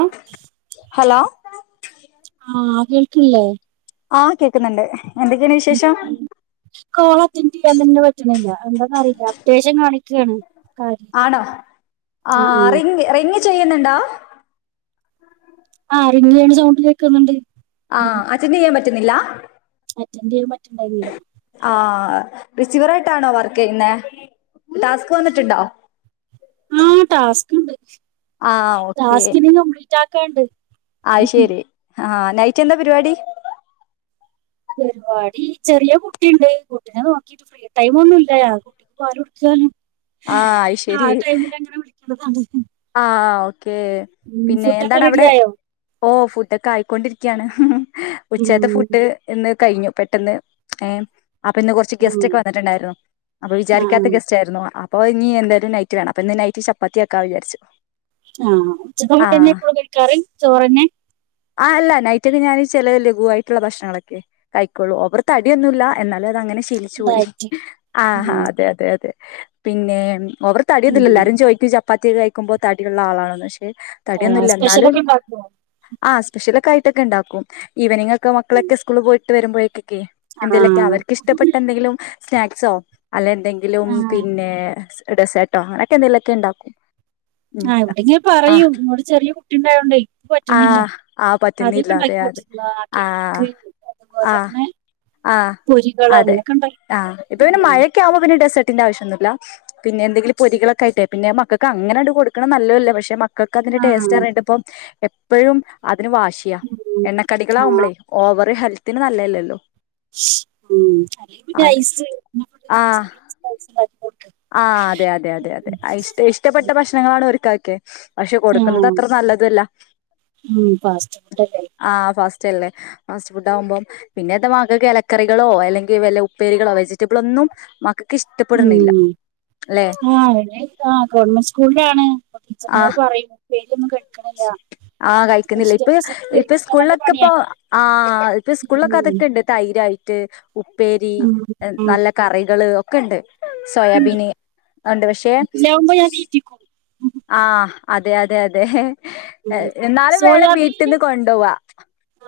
ആഹ് hello ആഹ് കേൾക്കില്ലെ ആഹ് കേക്ക്ന്ന്ണ്ട് എന്തൊക്കേണ് വിശേഷം കോള് അറ്റന്റ് ചെയാൻതെന്നെ പറ്റ്ണില്ല എന്താന്നറിയില്ല അപ്‌ഡേഷൻ കാണിക്കാണ് ആണോ ആഹ് റിങ്ങ് റിങ്ങ് ചെയ്യുന്നുണ്ടോ ആഹ് റിങ്ങെയ്യണ സൗണ്ട് കേക്കുന്നുണ്ട് ആഹ് അറ്റൻറ്റീയ്യാൻ പറ്റുന്നില്ല അറ്റൻറ്റീയ്യാൻ പറ്റ്ണ്ടായിനില്ല ആഹ് റിസീവർ ആയിട്ടാണോ വർക്കീയ്യുന്നേ ടാസ്ക് വന്നിട്ടുണ്ടോ ഉം ടാസ്ക് ഉണ്ട് ആഹ് ടാസ്ക് ഇനിം കംപ്ലീറ്റ് ആക്കാണ്ട് ആഹ് ശെരി ആഹ് നൈറ്റ് എന്താ പരിപാടി പരിപാടി ചെറിയ കുട്ടീണ്ട് കുട്ടിനെ നോക്കിട്ട് ടൈമ് ഒന്നും ഇല്ല കുട്ടിക്ക് പാല് കൊട്ക്കാണ് ആഹ് അത് ശരി ആഹ് ടൈമിലങ്ങനെ വിളിക്കും ഒന്ന് കണ്ടൊക്കിം ആഹ് ഓക്കേ പിന്നെ ഫുഡൊക്കെ എന്താണ് റെഡി അവിടെ ആയോ ഓ ഫുഡൊക്കെ ആയിക്കൊണ്ടിരിക്കാണ് ഉം ഉച്ചേത്തെ ഫുഡ് എന്ന് കഴിഞ്ഞു പെട്ടെന്ന് ഏഹ് അപ്പൊ ഇന്ന് കൊറച്ച് ഉം ഗസ്റ്റ് ഒക്കെ വന്നിട്ടുണ്ടായിരുന്നു അപ്പൊ വിചാരിക്കാത്ത ആഹ് ഗസ്റ്റ് ആയിരുന്നു അപ്പോ നി എന്തായാലും നൈറ്റ് വേണം അപ്പോ ഇന്ന് നൈറ്റ് ചപ്പത്തിയാക്കാന്ന് വിചാരിച്ചു ആഹ് ഉച്ചക്കുള്ള ആ കഞ്ഞിയാഎപ്പോഴും കഴിക്കാറ് ചോറന്നെ ആഹ് അല്ല നൈറ്റൊക്കെ ഞാൻ ചില ലഘുവായിട്ടുള്ള ഭക്ഷണങ്ങളൊക്കെ കഴിക്കൊള്ളൂ ഓവർ തടിയൊന്നുല്ല എന്നാലും അത് അങ്ങനെ തിൽച്ച് പോയി ഡയറ്റ് ഉം ആഹ് അതെ അതെ അതെ പിന്നെ അവർ ഉം തടിയൊന്നൂല്ലല്ലാരും ചോദിക്കും ചപ്പാത്തിക്ക കഴിക്കുമ്പോ തടി ള്ള ആളാണോ ന്ന് ആഹ് തടിയൊന്നുംല്ല എന്നാലും സ്പെഷ്യലൊക്കെ ഉണ്ടാക്കോ? ആ സ്പെഷ്യലൊക്കെ ആയിട്ടൊക്കെ ഉണ്ടാക്കും ഈവനിങ് ഒക്കെ മക്കളൊക്കെ സ്കൂള് പോയിട്ട് വരുമ്പോഴേക്കൊക്കെ എന്തേലൊക്കെ ആഹ് അവർക്ക്ഷ്ടപ്പെട്ട എന്തെങ്കിലും സ്നാക്സോ അല്ല എന്തെങ്കിലും ആഹ് പിന്നെ ഡെസേട്ടോ അങ്ങനെക്കെ എന്തെങ്കിലുമൊക്കെ ഉണ്ടാക്കും ഉം ആഹ് ഇവിടെ ഇങ്ങനെ ആ പറയും ഇവിടെ ചെറിയ കുട്ടി ഉണ്ടായോണ്ടേ ആ പറ്റണില്ല ആ ആദ്യക്കെ പറ്റുന്നില്ല ഉണ്ടാക്കി അതെ അതെ കൊടുത്തിട്ടുള്ളാ ആ ആ [unintelligible] ആഹ് പൊരികളാ അങ്ങനെയൊക്കെ ഉണ്ടായി [unintelligible] ആവുമ്പോൾ പിന്നെ ഡെസർട്ടിന്റെ ആവശ്യൊന്നില്ല പിന്നെ എന്തെലും പൊരികളൊക്കെയായിട്ടേ പിന്നെ മക്ക അങ്ങനെ അങ്ങട് കൊടുക്കണ നല്ലല്ലോ പക്ഷെ മക്കൾക്ക് അതിന്റെ ടേസ്റ്റ് ആഹ് അറിഞ്ട്ട് പ്പൊ എപ്പോഴും അതിന് വാശിയാ ഉം ആഹ് എണ്ണക്കടികളാവുമ്പളെ ഓവർ ഹെൽത്തിന് നല്ലല്ലല്ലോ മ് പിന്നെ അതെ ഐസ് [inaudible] ആഹ് ഫ്രീസറി ആഹ് അതെ അതെ അതെ അതെ അഇഷ്ട ഇഷ്ടപ്പെട്ട ഭക്ഷണങ്ങളാണ് ഓര്ക്കൊക്കെ പക്ഷെ കൊടുക്കുന്നത് ആഹ് അത്ര നല്ലതല്ല ഉം ഫാസ്റ്റ് ഫുഡല്ലേ ആഹ് ഫസ്റ്റ്ല്ലേ ഫാസ്റ്റ് ഫുഡ് ആവുമ്പോം പിന്നെന്റ മക്കക്ക് ഇലക്കറികളോ അല്ലെങ്കിൽ വല്ല ഉപ്പേരികളോ വെജിറ്റബിള് ഒന്നും മ ഇഷ്ടപ്പെടണില്ല ഉം അല്ലെ ആഹ് ആ ഗവൺമെന്റ് സ്കൂളിലാണ് അപ്പൊ ആഹ് ടീച്ചർമാർ പറയൂ പേര് [unintelligible] ക്കണില്ല ആഹ് കഴിക്കുന്നില്ല ഇപ്പൊ ഇപ്പൊ നല്ല സ്കൂളിലൊക്കെ പണിയാ ഇപ്പോ ആഹ് ഇപ്പൊ സ്കൂളൊക്കെ അതൊക്കെ ഉണ്ട് തൈരായിട്ട് ഉപ്പേരി ഉം ഉം നല്ല കറികള് ഒക്കെ ഉണ്ട് സോയാബീന് ഉണ്ട് പക്ഷെ [unintelligible] തീറ്റിക്കും ആഹ് അതെ അതെ അതെ ഉം എന്നാലും വേണം വീട്ടിൽന്ന് കൊണ്ടോവാ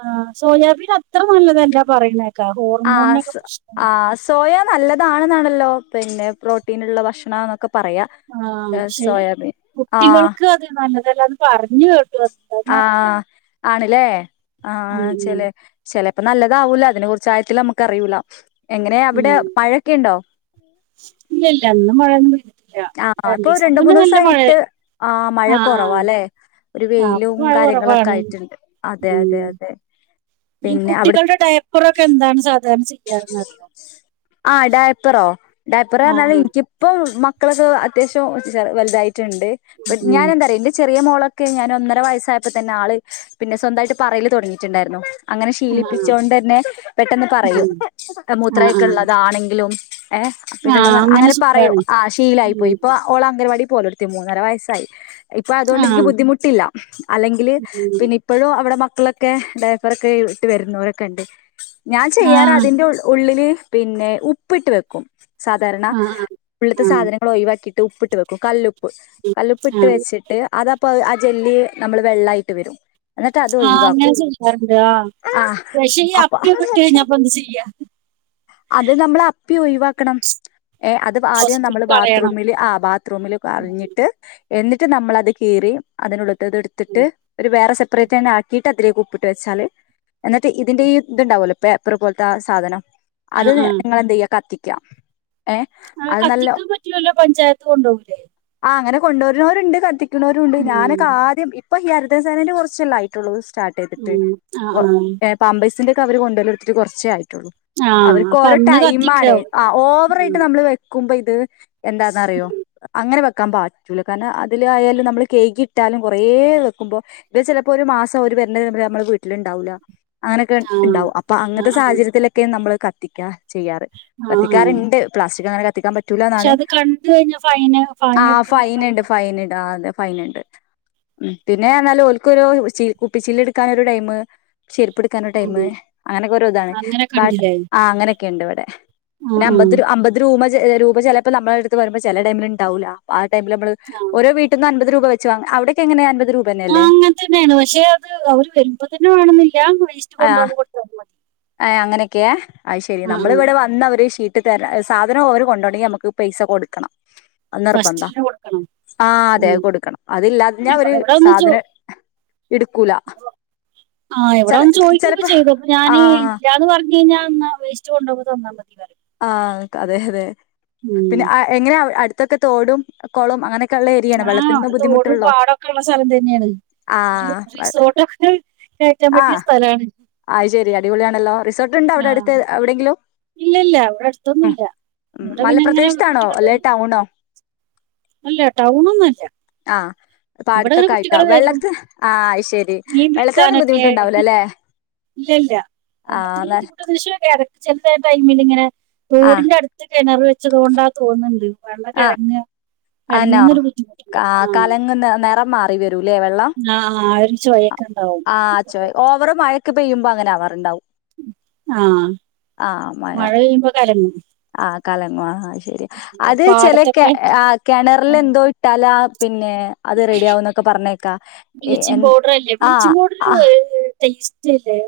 ആഹ് സോയാബീൻ അത്ര നല്ലതല്ലാ പറയുന്നേക്കാ ഹോർമോണിനൊക്കെ ആഹ് പ്രശ്ന ആഹ് സോയ നല്ലതാണെന്നാണല്ലോ പിന്നെ പ്രോട്ടീനുള്ള ഭക്ഷണാന്നൊക്കെ പറയാ ആഹ് പക്ഷെ സോയാബീൻ ആഹ് കുട്ടികൾക്ക് അത് നല്ലതല്ലാ പറഞ്ഞ് കേ ആഹ് ആണല്ലേ ഉം ആഹ് ഉം ചേലെ ചിലപ്പോ നല്ലതാവൂല അതിനെ കുറിച്ചഴത്തിൽ നമുക്ക് അറിയൂല എങ്ങനെയ അവിടെ ഉം മഴയൊക്കെ ഉണ്ടോ ഇല്ല ഇല്ല ഇന്ന് മഴയൊന്നുല്ല ഇല്ല ആഹ് ഇപ്പൊ രണ്ടീസം രണ്ട് മുന്നെ നല്ല മഴ മൂന്നൂസായിട്ട് മഴ ആഹ് കൊറവാല്ലേ ഒരു ആഹ് ആഹ് പ്പ വെയിലും മഴ കാര്യങ്ങളൊക്കെ കുറവാണ് ആയിട്ടുണ്ട് അതെ അതെ ഉം അതെ ഈ പിന്നെ അവിടു കുട്ടികളുടെ ഡയ പ്പറൊക്കെ എന്താണ് സാധാരണ ചെയ്യാ എന്നറിയോ ആഹ് ഡായപ്പറോ ഡായപ്പറ് ആ പറഞ്ഞാല് ആ ഇനിയ്ക്ക പ്പൊ മക്കളൊക്കെ അത്യാവശ്യം വലുതായിട്ടുണ്ട് ഉം, ഉം. ഞാനെന്താറിയോ ന്റെ ചെറിയ മോള് ക്കെ ഞാൻ ഒന്നര വയസ്സായപ്പോ തന്നെ ആള് പിന്നെ സ്വന്തയിട്ട് പറയൽ തോടങ്ങിയിട്ടുണ്ടായിരുന്നു അങ്ങനെ ആ ആ ശീലിപ്പിചോണ്ട് തന്നെ പെട്ടെന്ന് പറയും ഉം. ആ ആ മൂത്രയൊക്കെ ഉള്ളതാണെങ്കിലും ഏഹ് അപ്പം ആ ഇതെല്ലാം അങ്ങനെ പറയും സുഖാണ് ആ ശീലായിപ്പോയി ഉം. പ്പോ ഓള് അംഗൻവാടി പോലെടുത്തി മൂന്നര വയസ്സായി ഇപ്പൊ ആ അതുകൊണ്ട് എനിക്ക് ബുദ്ധിമുട്ടില്ല അല്ലെങ്കിൽ ഉം. പിന്നെ ഇപ്പഴും അവിടെ മക്കളൊക്കെ ഡൈപ്പറൊക്കെ ഇട്ട് വരുന്നവരൊക്കെണ്ട് ഞാൻ ആ ചെയ്യാറ ഉള്ളില് പിന്നെ ഉപ്പിട്ട് വെക്കും സാധാരണ ആ ആ ഉള്ളത്തെ ആ സാധനങ്ങൾ ഒഴവാക്കിട്ട് ഉപ്പ്ട്ട് വക്കും കല്ലുപ്പ് കല്ലു ഉപ്പു ആ. ഇട്ടു വെച്ചിട്ട് അത്പ്പ ആ ജെല്ലി നമ്മള് വെള്ളമായിട്ട് വരും എന്നിട്ട് അത് ആ അങ്ങനെ ഒഴിവാക്കും ചെയ്യാറുണ്ട് ആ ആഹ് പക്ഷെ ഈ അപ്പൊ അപ്പിയൊക്കെ ഇട്ട് കഴിഞ്ഞപ്പോ എന്ത് ചെയ്യാ അത് നമ്മൾ അപ്പി ഒഴിവാക്കണം ഏഹ് അത് ആദ്യം ഹോസ്പിറ്റലിൽ നമ്മള് കളയണം ബാത്റൂമിൽ ആ ബ ത്റൂമിൽ കളഞ്ഞിട്ട് എന്നിട്ട് നമ്മൾത് കീറി അതിനുള്ളത് ഇത് ഉം. എടുത്തിട്ട് ഒരു വേറെ സെപ്പറേറ്റ് തന്നെ ആക്കി അതിലേക്ക് കുപ്പിട്ട് വെച്ചാല് എന്നിട്ട് ഇതിന്റെ ഇതുണ്ടാവല്ലോ പേപ്പർ പോലത്തെ ആ സാധനം ആ അത് ആ നിങ്ങെളെന്തയ്യാ കത്തിക്ക ഏ ആഹ് അത് നല്ല കത്തിക്കാൻ പറ്റില്ലല്ലോ പഞ്ചായത്ത് കൊണ്ടുപോകൂലേ ആ അനെ കൊുവരുന്നവരുണ്ട് കത്തിക്കുന്നവരുണ്ട് ഞാനൊക്കെ ഉം. ആദ്യം ഇപ്പൊ ഈ ഹരിത സേനെന്റെ കുറച്ചല്ല ആഴി ട്ടൊള്ളത് സ്റ്റാർട്ട് ചെയ്തിട്ട് ഉം. ആ ആ പാമ്പേസിന്റെ ഒക്കെ അവര് കൊണ്ടോവല് തൊടുത്തിട്ട് കുറച്ചേ ആയിട്ടുള്ളൂ ആ അവർക്ക് അപ്പൊ ഓരോ അന്ന് ടൈം ആണ് കത്തിക്കാവൂലേ ആ ഓവറയിട്ട് ഉം. നമ്മള് വക്കുമ്പോ ഇത് എന്താന്നറിയോ ഉം. അങ്ങനെ വെക്കാൻ പാ റ്റൂല കാരണം അതിലായാലും നമ്മൾ കഴുകി ഇട്ടാലും കുറേ വെക്കുമ്പോൾ ഇപ്പ ചിലപ്പോ ഒരു മാസം ഒരു വര്ണ ടൈമിൽ നമ്മള് വീട്ടിലുണ്ടാവൂല്ല അങ്ങനെയൊക്കെ ആ ഉണ്ടാവും അപ്പൊ ആ അങ്ങനത്തെ ആ സാഹചര്യത്തിലൊക്കെ നമ്മള് കത്തിക്ക ചെയ്യാറ് ആ ആ കത്തിക്കാറുണ്ട് പ്ലാസ്റ്റിക് അങ്ങനെ കത്തിക്കാൻ പറ്റ പക്ഷെ റ്റൂലാന്നാണ് അത് കണ്ട് കഴിഞ്ഞാ ഫൈന് ഫൈൻ ആ എടുക്കുന്നൊക്കെ പറഞ്ഞു ഫൈൻണ്ട് ഫൈൻണ്ട് അതെ ഫൈൻ ഉണ്ട് ഉം പിന്നെ പർഞാല് ഓല്ക്ക് ഒരു ച കുപ്പിച്ചില്ല് എടുക്കാന് ഒരു ടൈം ചെരിപ്പ് എടുക്കാനുള്ള ടൈമ ഉം അങ്ങനെക്കെരോ ഇതാണ് അങ്ങനെ ബട്ട കണ്ടില്ലേ ആ അങ്ങനെയൊക്കെ ഉണ്ട് ഇവിടെ ആ പിന്നെ ആ അമ്പത് അമ്പത് രൂപ രൂപ ചിലപ്പോ നമ്മളെടുത്ത് വരുമ്പോ ചില ടൈമിൽ ഇണ്ടാവൂല ആ ടൈമില് നമ്മള് ആ ഓരോ വീട്ട്ന്ന് അൻപത് രൂപ വച്ച് വാങ്ങും അവിടേക്ക എങ്ങനെയ അൻപത് രൂപ ആ തന്നെയല്ലേ അങ്ങനെ തന്നെയാണ് പക്ഷെ അത് അവര് വരുമ്പോ തന്നെ വേണന്നില്ലേ വേസ്റ്റ് കൊണ്ടുപകുമ്പോ കൊടുത്താ മതി. അങ്ങനൊക്കെയെ അ ശരി ആ ആ നമ്മളിവിടെ വന്ന അവരെ ഷി ഇട്ട് തര സാധനം അവര് കൊണ്ടോണൻ ങ്കിൽ നമുക്ക് പൈസ കൊടുക്കണം നിർബന്ധ ഫസ്റ്റില് കൊടുക്കണം ആഹ് അതെ ഉം കൊടുക്കണം അതില്ലാഞ്ഞാ അവര് സാധനം ഇടുക്കൂല ആഹ് എവിടെ ഒന്ന് ചോദിക്കൊക്കെ ചെലപ്പോ ചെയ്തു അപ്പൊ ആ ഞാന് ഇല്ലാന്ന് പറഞ്ഞ ഇല്ലങ്കിൽ ഞാൻ ന്നാ വേസ്റ്റ് കൊണ്ട് പോകുമ്പോ തന്നാ മതി പറയും. ആ അതെ അതെ ഉം പിന്നെ എങ്ങനെ അടുത്തൊക്കെ തോടും കൊളും അങ്ങനെ ഒക്കെ ആഹ് അവിടെ തോടും പാടമൊക്കെ ഉള്ള സ്ഥലം തന്നെയാണ് ആ ഒരു റിസോർട്ടൊക്കെ കേക്കാൻ പറ്റിയ സ്ഥലാണ് അഹ് ശരി അടിപൊളിയാണല്ലോ റിസോർട്ട്ണ്ടോ അവിടെ ആ അടുത്ത് എവിടെയെങ്കിലും ഇല്ല ഇല്ല അവിടെ അടുത്തൊന്നുംല്ല ഇവിടെ പിന്നെ ഇങ്ങനെ ഇങ്ങനെ കുട്ടികൾ വരും ടൗണൊ അല്ല ടൗണ് ഒന്നും അല്ല ആഹ് ഇവിടെ പാടത്ത് അങ്ങനെ ഒകെ ആയിട്ടോ കുട്ടികള് വരും വെള്ളത്തിന് ആഹ് ശരി മീൻ വെള്ളത്തിനൊന്നും ബുദ്ധിമുട്ട് ഉണ്ടാവലോ അല്ലേ ഇല്ല ഇല്ല വെള്ളത്തിന് ബുദ്ധിമുട്ട് പക്ഷേ ചെല ടൈമിൽ ഇങ്ങനെ ആഹ് തോടിന്റെ അടു ത്ത് കിണർ വെച്ചതു കൊണ്ടാ തോന്നുന്നുണ്ട് വെള്ള ആഹ് കലങ്ങാ കലങ്ങുന്നൊരു ബുദ്ധിമുട്ടുണ്ട് ആഹ് അ നിറം മാറി വരൂല്ലേ വെള്ളം ആ ആ ആ ഒരു ചൊയ ഓക്ക ഉണ്ടാവും ആഹ് ഓവറ് മഴക്ക് പെയ്യുമ്പോ അങ്ങനെ ആവാറുണ്ടാവും ആഹ് മഴ [unintelligible] കഴിയുമ്പോ കലങ്ങും ആ കലങ്ങു ആഹ് ശരി അത് ചെില പാടത്തൊക്കെ കിണറൽ എന്തോ ഇട്ടാല പിന്നെ അത് റെഡി ആകും ന്നൊക്കെ പറഞ്ഞേക്കാം എ ബ്ലീച്ചിങ് പൗഡർ അല്ലേ ആ ബ്ലീച്ചിങ് പൗഡർ ടേസ്റ്റ് ഇല്ലേ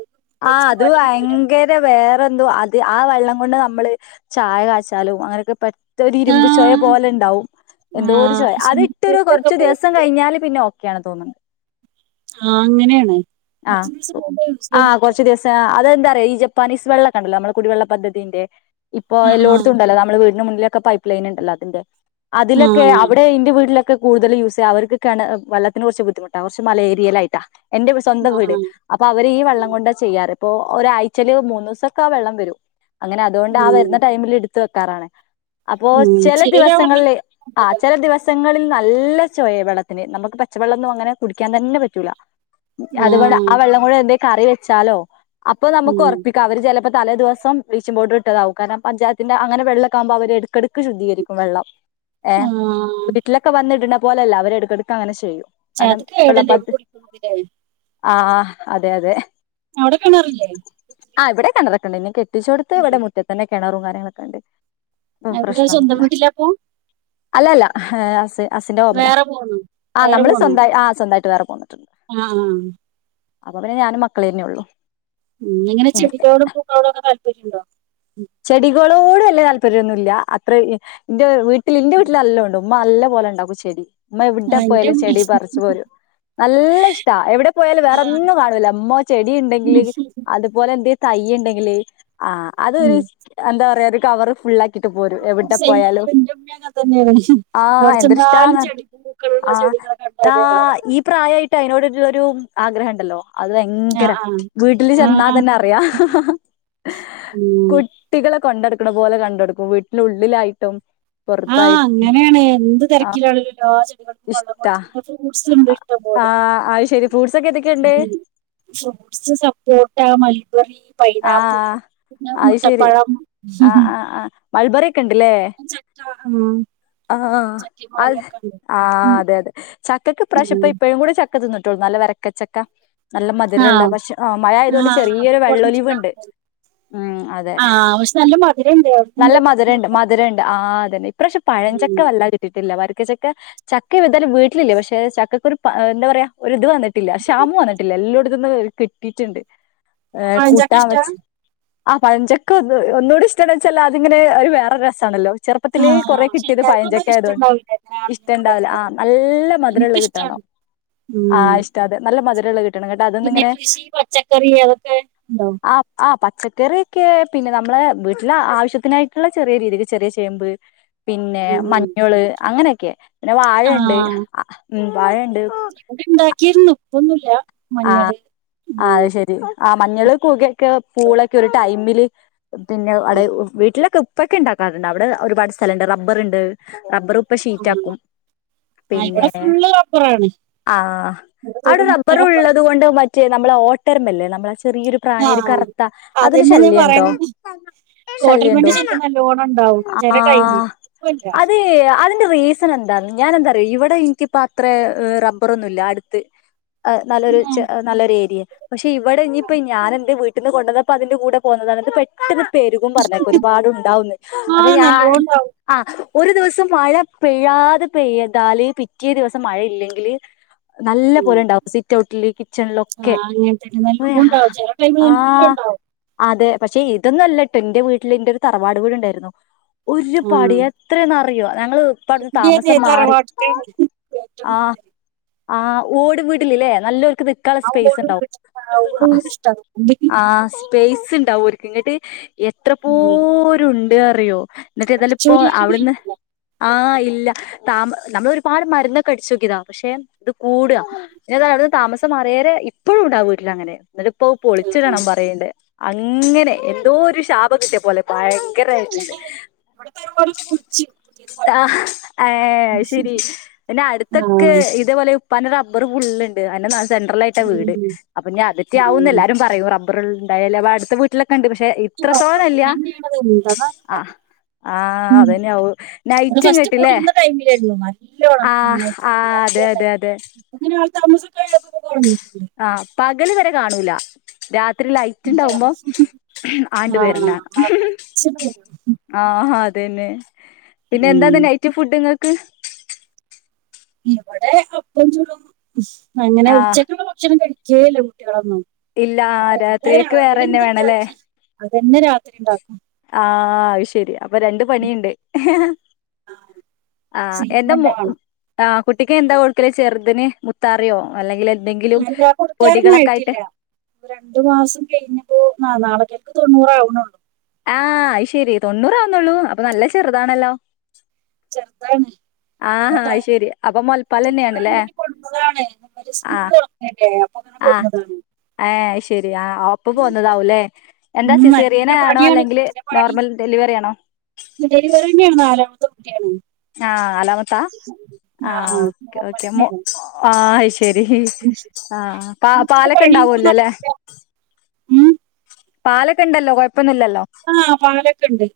ആഹ് അത് ഭയങ്കര വയങ്കര വേറെന്തോ അത് ആ വെള്ളം കൊണ്ട് നമ്മള് ചായ കായച്ചാലും അങ്ങനെയൊക്കെ പ ഇതൊരു ആ ഇരുമ്പു ചൊയപോലെ ഇണ്ടാവും ആ എന്തോ ഒരുചൊയ ഈ അത് സ്വിമ്മിംഗ് ഇട്ടൊരു പൂളിലൊക്കെ കൊർച്ച് ദിവസം സം പോകും കിഞ്ഞാല് പിന്നെഓക്കെയാണ് തോന്ന്ണ്. ആഹ് അങ്ങനെണ് കൊർച് ദിവസംമുമ്പേ യൂസെയ്യാൻ പറ്റൊള്ളൂ. ആഹ് അതെന്താറിയോ ഈ ജപ്പാനീസ് വെള്ളം കണ്ടല്ലോ ന്നമ്മളെ കുടിവെള്ള പദ്ധതിന്റെ ഇപ്പൊ ആ ആ എല്ലോട്ത്തുംണ്ടല്ലോ ന്നമ്മളെ വീടിന്റെ മുന്നിലൊക്കെ പൈപ്പ് ലൈൻ ഇണ്ടല്ലോ അതിന്റെ അതിലൊക്കെ ആഹ് അവിടെ ഇന്റെ വീട്ട്ല് ക്ക് കൂടുതൽ യൂസെയ്യാ അവർക്ക് കെണ വെള്ളത്തിന് ബുദ്ധിമുട്ട കൊർച്ച് മലയേരീലായിട്ടാ എന്റെ സ്വന്തം ആഹ് വീട് ആഹ് അപ്പൊ അവര് ഈ വെള്ളം കൊണ്ട് ചെയ്യാറ് ഇപ്പൊ ഒരാഴ്ചയില് മൂന്നൂസൊക്കെ ആ വെള്ളംവെരും. അങ്ങനെ അതുകൊണ്ട് ആ ഉം വരുന്ന ടൈമിൽ എടുത്ത് വെക്കാറാണ്. അപ്പോ ഉം ചെലെ ചിലര് ആ വെള്ളം ദിവസങ്ങളില് ആ കുടിക്കുന്നുണ്ടല്ലോ ചെല ദിവസ് ചില ദിസങ്ങളിൽ ന്നല്ല ചൊയെ വെള്ളത്തിന് ന്നമുക്ക് പച്ചവെള്ളമൊന്നും അങ്ങനെ കുടിക്കാൻ തന്നെപറ്റൂല. അതുകൊണ്ട് ആഹ് ആ വെള്ളംകൊണ്ട് എന്തെലു കറിവെച്ചാലോ അപ്പൊ ന്നമുക്ക് ഉം ഒറപ്പി ക്കാ അവർ ചെലെപ്പം തലേ ദിവസം ബ്ലീച്ചിങ് പൗഡർ ഇട്ടതാവും കാരണംപഞ്ചായത്തിന്റെ അങ്ങനെവെള്ളക്കാമ്പോ അവര്ട് എടുകെടുക്ക് ശുദ്ധീകരിക്കും വെള്ളം. ഏഹ് ആഹ് വീട്ടിലൊക്കെ വന്നിടുന്ന പോലെയല്ല അവര് എട്ക്കെട്ക്ക് അങ്ങനെചെയ്യും. എ അത് കേടല്ലേ കുടിക്കുന്നതിന് ആഹ് അതെ, അതെ ഔടെ കെണറില്ലേ? ആഹ് ഇവടെ കിണറൊക്കെണ്ട് ഇന്നെ കെട്ടിച്ചോട്ത്ത് ഇവടെ ഉം മുറ്റതെന്നെ കെണറും കാര്യങ്ങളൊക്കെണ്ട്. പ്പോ അവിടെ സ്വന്തം പ്രശ്നൊന്നുല്ല വീട്ടിലാപ്പോ അല്ലല്ലാ ഹെ ഹസ് ഹസിന്റെ ഹോമില വേറെ പോന്നോ ആഹ് വേറെ നമ്മള് പോന്നോ സ്വന്തയ് ആഹ് സ്വന്തായിട്ട് വേറെപോന്നു. ആഹ് ആഹ് അപ്പൊ പിന്നെ ഞാനും, മക്കളെന്നെ ഒള്ളു ഉം എങ്ങനെ ചെടിനോടും പൂക്കളോടും ഒക്കെ താല്പര്യണ്ടോ? ചെടികളോട് വല്ല്യാ താല്പര്യന്നുല്ല അത്ര ഇന്റെ വീട്ടില് ഇന്റെ വീട്ടില്ന്നല്ലോം [unintelligible] ഇമ്മന്നല്ല പോലെ ഇണ്ടാക്കും ചെടി ഇമ്മ എവിടെ ആഹ് എന്റെ പോയാലും ചെടി ഉമ്മീം പറിച്ച് പോരും. ന്നല്ല ഇഷ്ട്ടാ എവിടെ പോയാലും ആഹ് വേറെന്നും കാണൂല ഇമ്മ ചെടി ഇണ്ടെങ്കില് ഉം അതുപോലെ എന്തേം തയ്യ് ഇണ്ടെങ്കില് ആഹ് ഉം അതൊരു എന്താ പറയാ ഒരുകവറ് ഫുള്ളാ ത്തിട്ട് പോരും എവിടെ സെയിം പോയാലും എന്റെ ഉമ്മീം അങ്ങനെ തന്നെയാണ് ആഹ് എവിടെ എന്തൊരു ഇഷ്ട്ടാ ചെന്നാലും ചെടി പൂക്കളുള്ള ആഹ് ചെടികളെ താ കണ്ടാല് അവിടെ വന്ന് ഈ പ്രായായിട്ട് അയ്നോടുള്ളൊരു ആഗ്രഹം ഇണ്ടല്ലോ അത് ഭയ ഇങ്കര ആഹ് വീട്ടില് ആഹ് ആഹ് ചെന്നാതന്നെ അറിയാ ഉം കു കുട്ടികളെ കൊണ്ടട്ക്ണെ പോലെ കോണ്ടട്ക്കും വീട്ടിനുള്ളിലായിട്ടും ആഹ് അങ്ങനെണ് എന്ത് ആ തെരക്കിലാണല്ലല്ലോ എല്ലാ ചെടികൾക്കും വെള്ളം കൊട്ത്ത് ഫ്രൂട്സ് ഇണ്ട് ആഹ് അഹ്ശെരി ഫ്രൂട്ട്സൊക്കെ ഏതൊക്കെണ്ട്? ഫ്രൂട്ട്സ് സപ്പോട്ടാ, മൾബെറി ആ പൈനാപ്പിൾ, പിന്നെ മുട്ടപ്പഴം ആഹ് ആഹ് മൾബെറി ഒക്കെ ഇണ്ട്ലേ? ഉം ആഹ് ആഹ് ആഹ് അതെ അതെ ചക്കക്ക് ഇപ്രാവശ്യം ഇപ്പ ഇപ്പഴും കൂടെ ച ക്ക തിന്നിട്ടൊള്ളൂ നല്ല വരക്കച്ചക്ക ന്നല്ലെ മധുരള്ളെ ആഹ് പക്ഷെ ആഹ് മഴ ആയതോണ്ട് ആഹ് അത് ചെറിയൊരു വെള്ളൊലിവ്ണ്ട് കൊടന്നിട്ടുണ്ടാവും ഉം അതെ ആഹ് പക്ഷെ നല്ല മധുരണ്ട് അവിടുന്ന് ന്നല്ലെ എന്റെ വീട്ടിന്ന് മധുരണ്ട് കൊണ്ടുവന്നു മധുരണ്ട് ആഹ് അതെന്നെ ഇപ്രാവിശ്യം പ പഴം ചക്ക ഉം വല്ലാതെ കിട്ടീട്ടില്ല വര്ക്കച്ചക്ക ചക്ക ഏതാലും വീട്ടിലില്ല പക്ഷെ ചക്കക്കൊരു എന്താ പറയാ ഒരു ഇത് വന്നിട്ടില്ല ശ്യാമം വന്ന്ട്ടില്ല എല്ലോട്ത്ത്ന്നും കി കിട്ടീട്ട്ണ്ട് ഏഹ് പഴഞ്ചക്ക ഇഷ്ടാ കൂട്ടൻവെച്ച് ആഹ് പഴഞ്ചക്ക ഒന്ന് ഒന്നുകൂടെ ഇഷ്ട്ടെണ് വെച്ചാല് അതിങ്ങനെ ഒരു വേറെരു രസാണല്ലോ ചെറുപ്പത്തില് ആഹ് കൊറെ പക്ഷെ കിട്ടിയത് എല്ലാർക്കും ഒന്നും പയഞ്ചൊക്ക ആയതോണ്ട് ഇഷ്ടണ്ടാവില്ല ഇങ്ങനെ ആളിഞ്ഞു ഇഷ്ട്ടണ്ടാവൂല ആഹ് കൊണ്ടോയതൊന്നും ന്നല്ലെ മധുരള്ളത് കിട്ടണം. എനിക്കിഷ്ടാണ് ഉം റ്റാതെ ന്നല്ലെ മധുരള്ളെ കി പിന്നെ കൃഷി, പച്ചക്കറി അതൊക്കെ ഇണ്ടോ? ആഹ് പച്ചക്കറിയൊക്കെ പിന്നെ നമ്മളെ വീട്ടില് ആവശ്യത്തിനായിട്ട്ള്ള ചെറിയ രീതില് ചെറിയ ചേമ്പ് പിന്നെ ഉം മഞ്ഞള്, അങ്ങനെക്കെ പിന്നെ വാഴണ്ട് ആഹ് ഉം വാഴണ്ട് ഇവിടെ ഇണ്ടാക്കിരുന്നു ഇപ്പൊന്നുല്ല മഞ്ഞള് ഉം ആഹ് മഞ്ഞള്, കൂകയൊക്കെ, പൂളക്കെ ഒരു ടൈമില് പിന്നെ അടെ വീട്ടിലൊക്കെ പ്പക്കെ ഇണ്ടാക്കാറുണ്ട് അവിടെ ഒരുപാട് സ്ഥലണ്ട് റബ്ബർണ്ട് റബ്ബർ ഇപ്പ ഉം ഷീറ്റാക്കും ആഹ് ഇവിടെ പിന്നെ ഫുള്ള് റബ്ബറാണ് ആഹ് ഇവിടെ അവിടെ തൊടു മൊത്തം റബ്ബറാ റബ്ബറുള്ളതും കൊണ്ടും മറ്റേ നമ്മളെ ഓട്ടര്മല്ലേ നമ്മളെ ചെറിയൊരു പ്രാണി ഒരു ആഹ് കറുത്ത അതിന്റെ അതന്നെ ഞാൻ ശല്ല്യണ്ടോ? പറയുന്നത് ശല്ല്യണ്ടോ? കോട്ടൽമന്റെ ശല്യം നല്ലോണം ഇണ്ടാവും ചെല ആഹ് ടൈമില് ഇപ്പല്ല അത് അതി ന്റെ റീസണ് എന്താ ഞാന് എന്താറിയൊ ഇവടെ എനിക്കിപ്പ അത്രേ ഏഹ് റബ്ബറൊന്നും ഇല്ല അട്ത്ത് ആഹ് ന്നാലൊര് ച്ച് നല്ലൊരു ഏരിയ പക്ഷെ ഇവിടെ ഇനിയിപ്പോ ഞാൻ എന്റെ വീട്ടിന്ന് കൊണ്ടന്നപ്പോ അതിന്റെ കൂടെ പോുന്നതാ ഇത് പെ ട്ടെന്ന് പെരുകും പറഞ്ഞേക്ക ഒരുപാടുണ്ടാവുന്ന് അപ്പൊ ആഹ് ഞാൻ നല്ലോം ഇണ്ടാവും ആഹ് ഒരു ദിവസം മഴ പെയ്യാതെ പെയ്താല് പിറ്റേ ദിവസം മഴ ഇല്ലെങ്കില് നല്ല ഉം പോലെ ണ്ടാവും സിറ്റ് ഔട്ടില്. കിച്ചണിലൊക്കെ ആഹ് അങ്ങനെ തന്നെ നല്ലോം അതേയോ ഇണ്ടാവും ചെല ടൈമില് നല്ലോം ആഹ്. ഇണ്ടാവും അതെ പക്ഷെ ഇതൊന്നുല്ലട്ടോ ന്റെ വീട്ടില് ഇന്റെ ഒരു തറവാട് വീട് ഉണ്ടായിരുന്നു ഒരുപാട് ആഹ് യ ത്രെന്ന് അറിയോ ഞങ്ങള് ഇപ്പടട്ന്ന് ഇവിടെ അതെ താമസം മാറി. തറവാട്ടിലാണ് ഏറ്റവും ആഹ് കൂടുതല് ആഹ് ഓട് വീടിൽലേ നല്ല ഓല്ക്ക് വെ ക്കാൾ ആ സ്പേസ് ഓട് ണ്ടാവും വീട് ആ ഓട് വീട് ഇഷ്ടാ അതുകൊണ്ട് ആഹ്സ് സ്പേസ് ണ്ടാവും ഓർക്ക് ങ്ങട്ട് എത്ര ഉം പോരും ണ്ട് അറിയോ. ന്നട്ട് ഏതാലും ഇപ്പോ അടിച്ചോരിയാലും അവിടുന്ന് കഴിയൂല ആഹ് ഇല്ല. താമ നമ്മൾ ഒരുപാട് മരുന്നൊക്കെ അടിച്ചുനോക്കിയതാ പക്ഷെ ഇത് കൂടാ പിന്നെതയാലും താമസ സം മാറിയേരെ ഇപ്പഴും ഉണ്ടാവീട്ടിലങ്ങനെ ന്നിട്ടപ്പൊ ആഹ് പൊളിച്ചിടണം ന്ന് പറയ്ണ്ട്. അങ്ങനെ എന്തോ ഒരു ശാപകിട്ടിയ പോലെ ഭയ ഇവിടെ തറവാട്ടുന്നു പുട്ച്ച്. ആഹ് ഏഹ് അഹ് ശരി പിന്നെ അടുത്തൊക്കെ ആഹ് ഇതെ പോലെ- പ്പാന്റെ റബ്ബർ ഫുള്ള്ണ്ട് അയ്ന്റെ നടു സെന്ററിൽ ആയിട്ടാ വീട് അപ്പ ഞാ അതറ്റാവും എല്ലാരുംപറയും റ ബ്ബർ ണ്ടായല വടുത്ത വീട്ടിലക്കണ്ട് പക്ഷെ ഇ ഇത്ര തോനല്ല എന്താന്നറിയില്ല അഹ് ആഹ് അതന്നെയാവും. അത് ഫസ്റ്റ് കൂടിര്ന്ന ടൈമിലേരുന്നു ന്നാൽ ആഹ് ആഹ് അതെ അതെ അതെ. അങ്ങനെ ആൾ തമസൊക്കായപ്പം കൊറഞ്ഞു. ആഹ് പകല് ഇവരെ കാണൂല. രാത്രി ലൈറ്റ് ണ്ടാവുമ്പോ ആണ്ട് ആഹ് വര്ന്നാണ. നിറച്ച് പേരും ആഹ് അതന്നെ പിന്നെ എന്താ ഉം ഇന്ന് നൈറ്റ് ഫുഡ് ഇങ്ങക്ക്. ഇവടെ അപ്പം ചുടും അങ്ങനെ ആഹ് ഉച്ചക്കുള്ള ഭക്ഷണം കഴിക്കേല്ല കുട്ടിളൊന്നും. ഇല്ല അപ്പൊ എന്താ രാത്രിയേക്ക് രാവിലെ വേറെന്നെ വേണല്ലേ എന്ത്ണ്ടാക്കി അതന്നെ രാത്രിണ്ടാക്കും. ആഹ് അഹ് ശരിയാ. അപ്പൊ രണ്ട് പണിയുണ്ട് ആഹ് സെയിം എന്താ മോ തന്നെ വേണം ആഹ് കുട്ടിക്ക് എന്താ കൊട്ക്കല് ചെർതിന് മുത്താറിയോ അല്ലെങ്കില് അല്ല കൊടുക്കാനൊന്നും ആയിട്ടില്ല. രണ്ടു മാസം കഴിഞ്ഞപ്പോ അഹ് നാളെക്കേക്ക് തൊണ്ണൂറാവണള്ളൂ. ആഹ് അഹ് ശെരി തൊണ്ണൂറാവുന്നുള്ളൂ അപ്പൊ നല്ല ചെറുതാണല്ലോ. ചെർതാണ്. ആഹ് അഹ് ശരി അപ്പൊ മുലപ്പാലെന്നെണ്ലേ. അതാണ് അമ്മന്റെ സ്കൂള് തൊടങ്ങല്ലേ അപ്പൊ അങ്ങനെ ആഹ് കൊട്ന്നതാണ്. ഏഹ് അഹ് ശരി അഹ് ഓ പ്പൊ പോന്നതാവൂല്ലേ എന്താ ഉം നല്ല സിസേറിയനാണോ പണിയാണ് അല്ലെങ്കില് നോർമൽ ഡെലിവറി ആണോ. അല്ല ഡെലിവറിന്നെയാണ് നാലാമത്തെ കുട്ടിയാണ്. ആഹ് നാലാമ ത്ത ആ ആഹ് ആ ഓക്കെ നോർമൽ ഓക്കെ മോ തന്നെയാണ് ആഹ് അയ്ശേരി ആഹ് പ ഇത്തിരി പണി പാലൊക്കെണ്ടാവൊല്ലോലേ നടക്കും പാലൊക്കെണ്ടല്ലോ കൊഴപ്പൊന്നില്ലല്ലോ ആഹ് പാലൊക്കെണ്ട്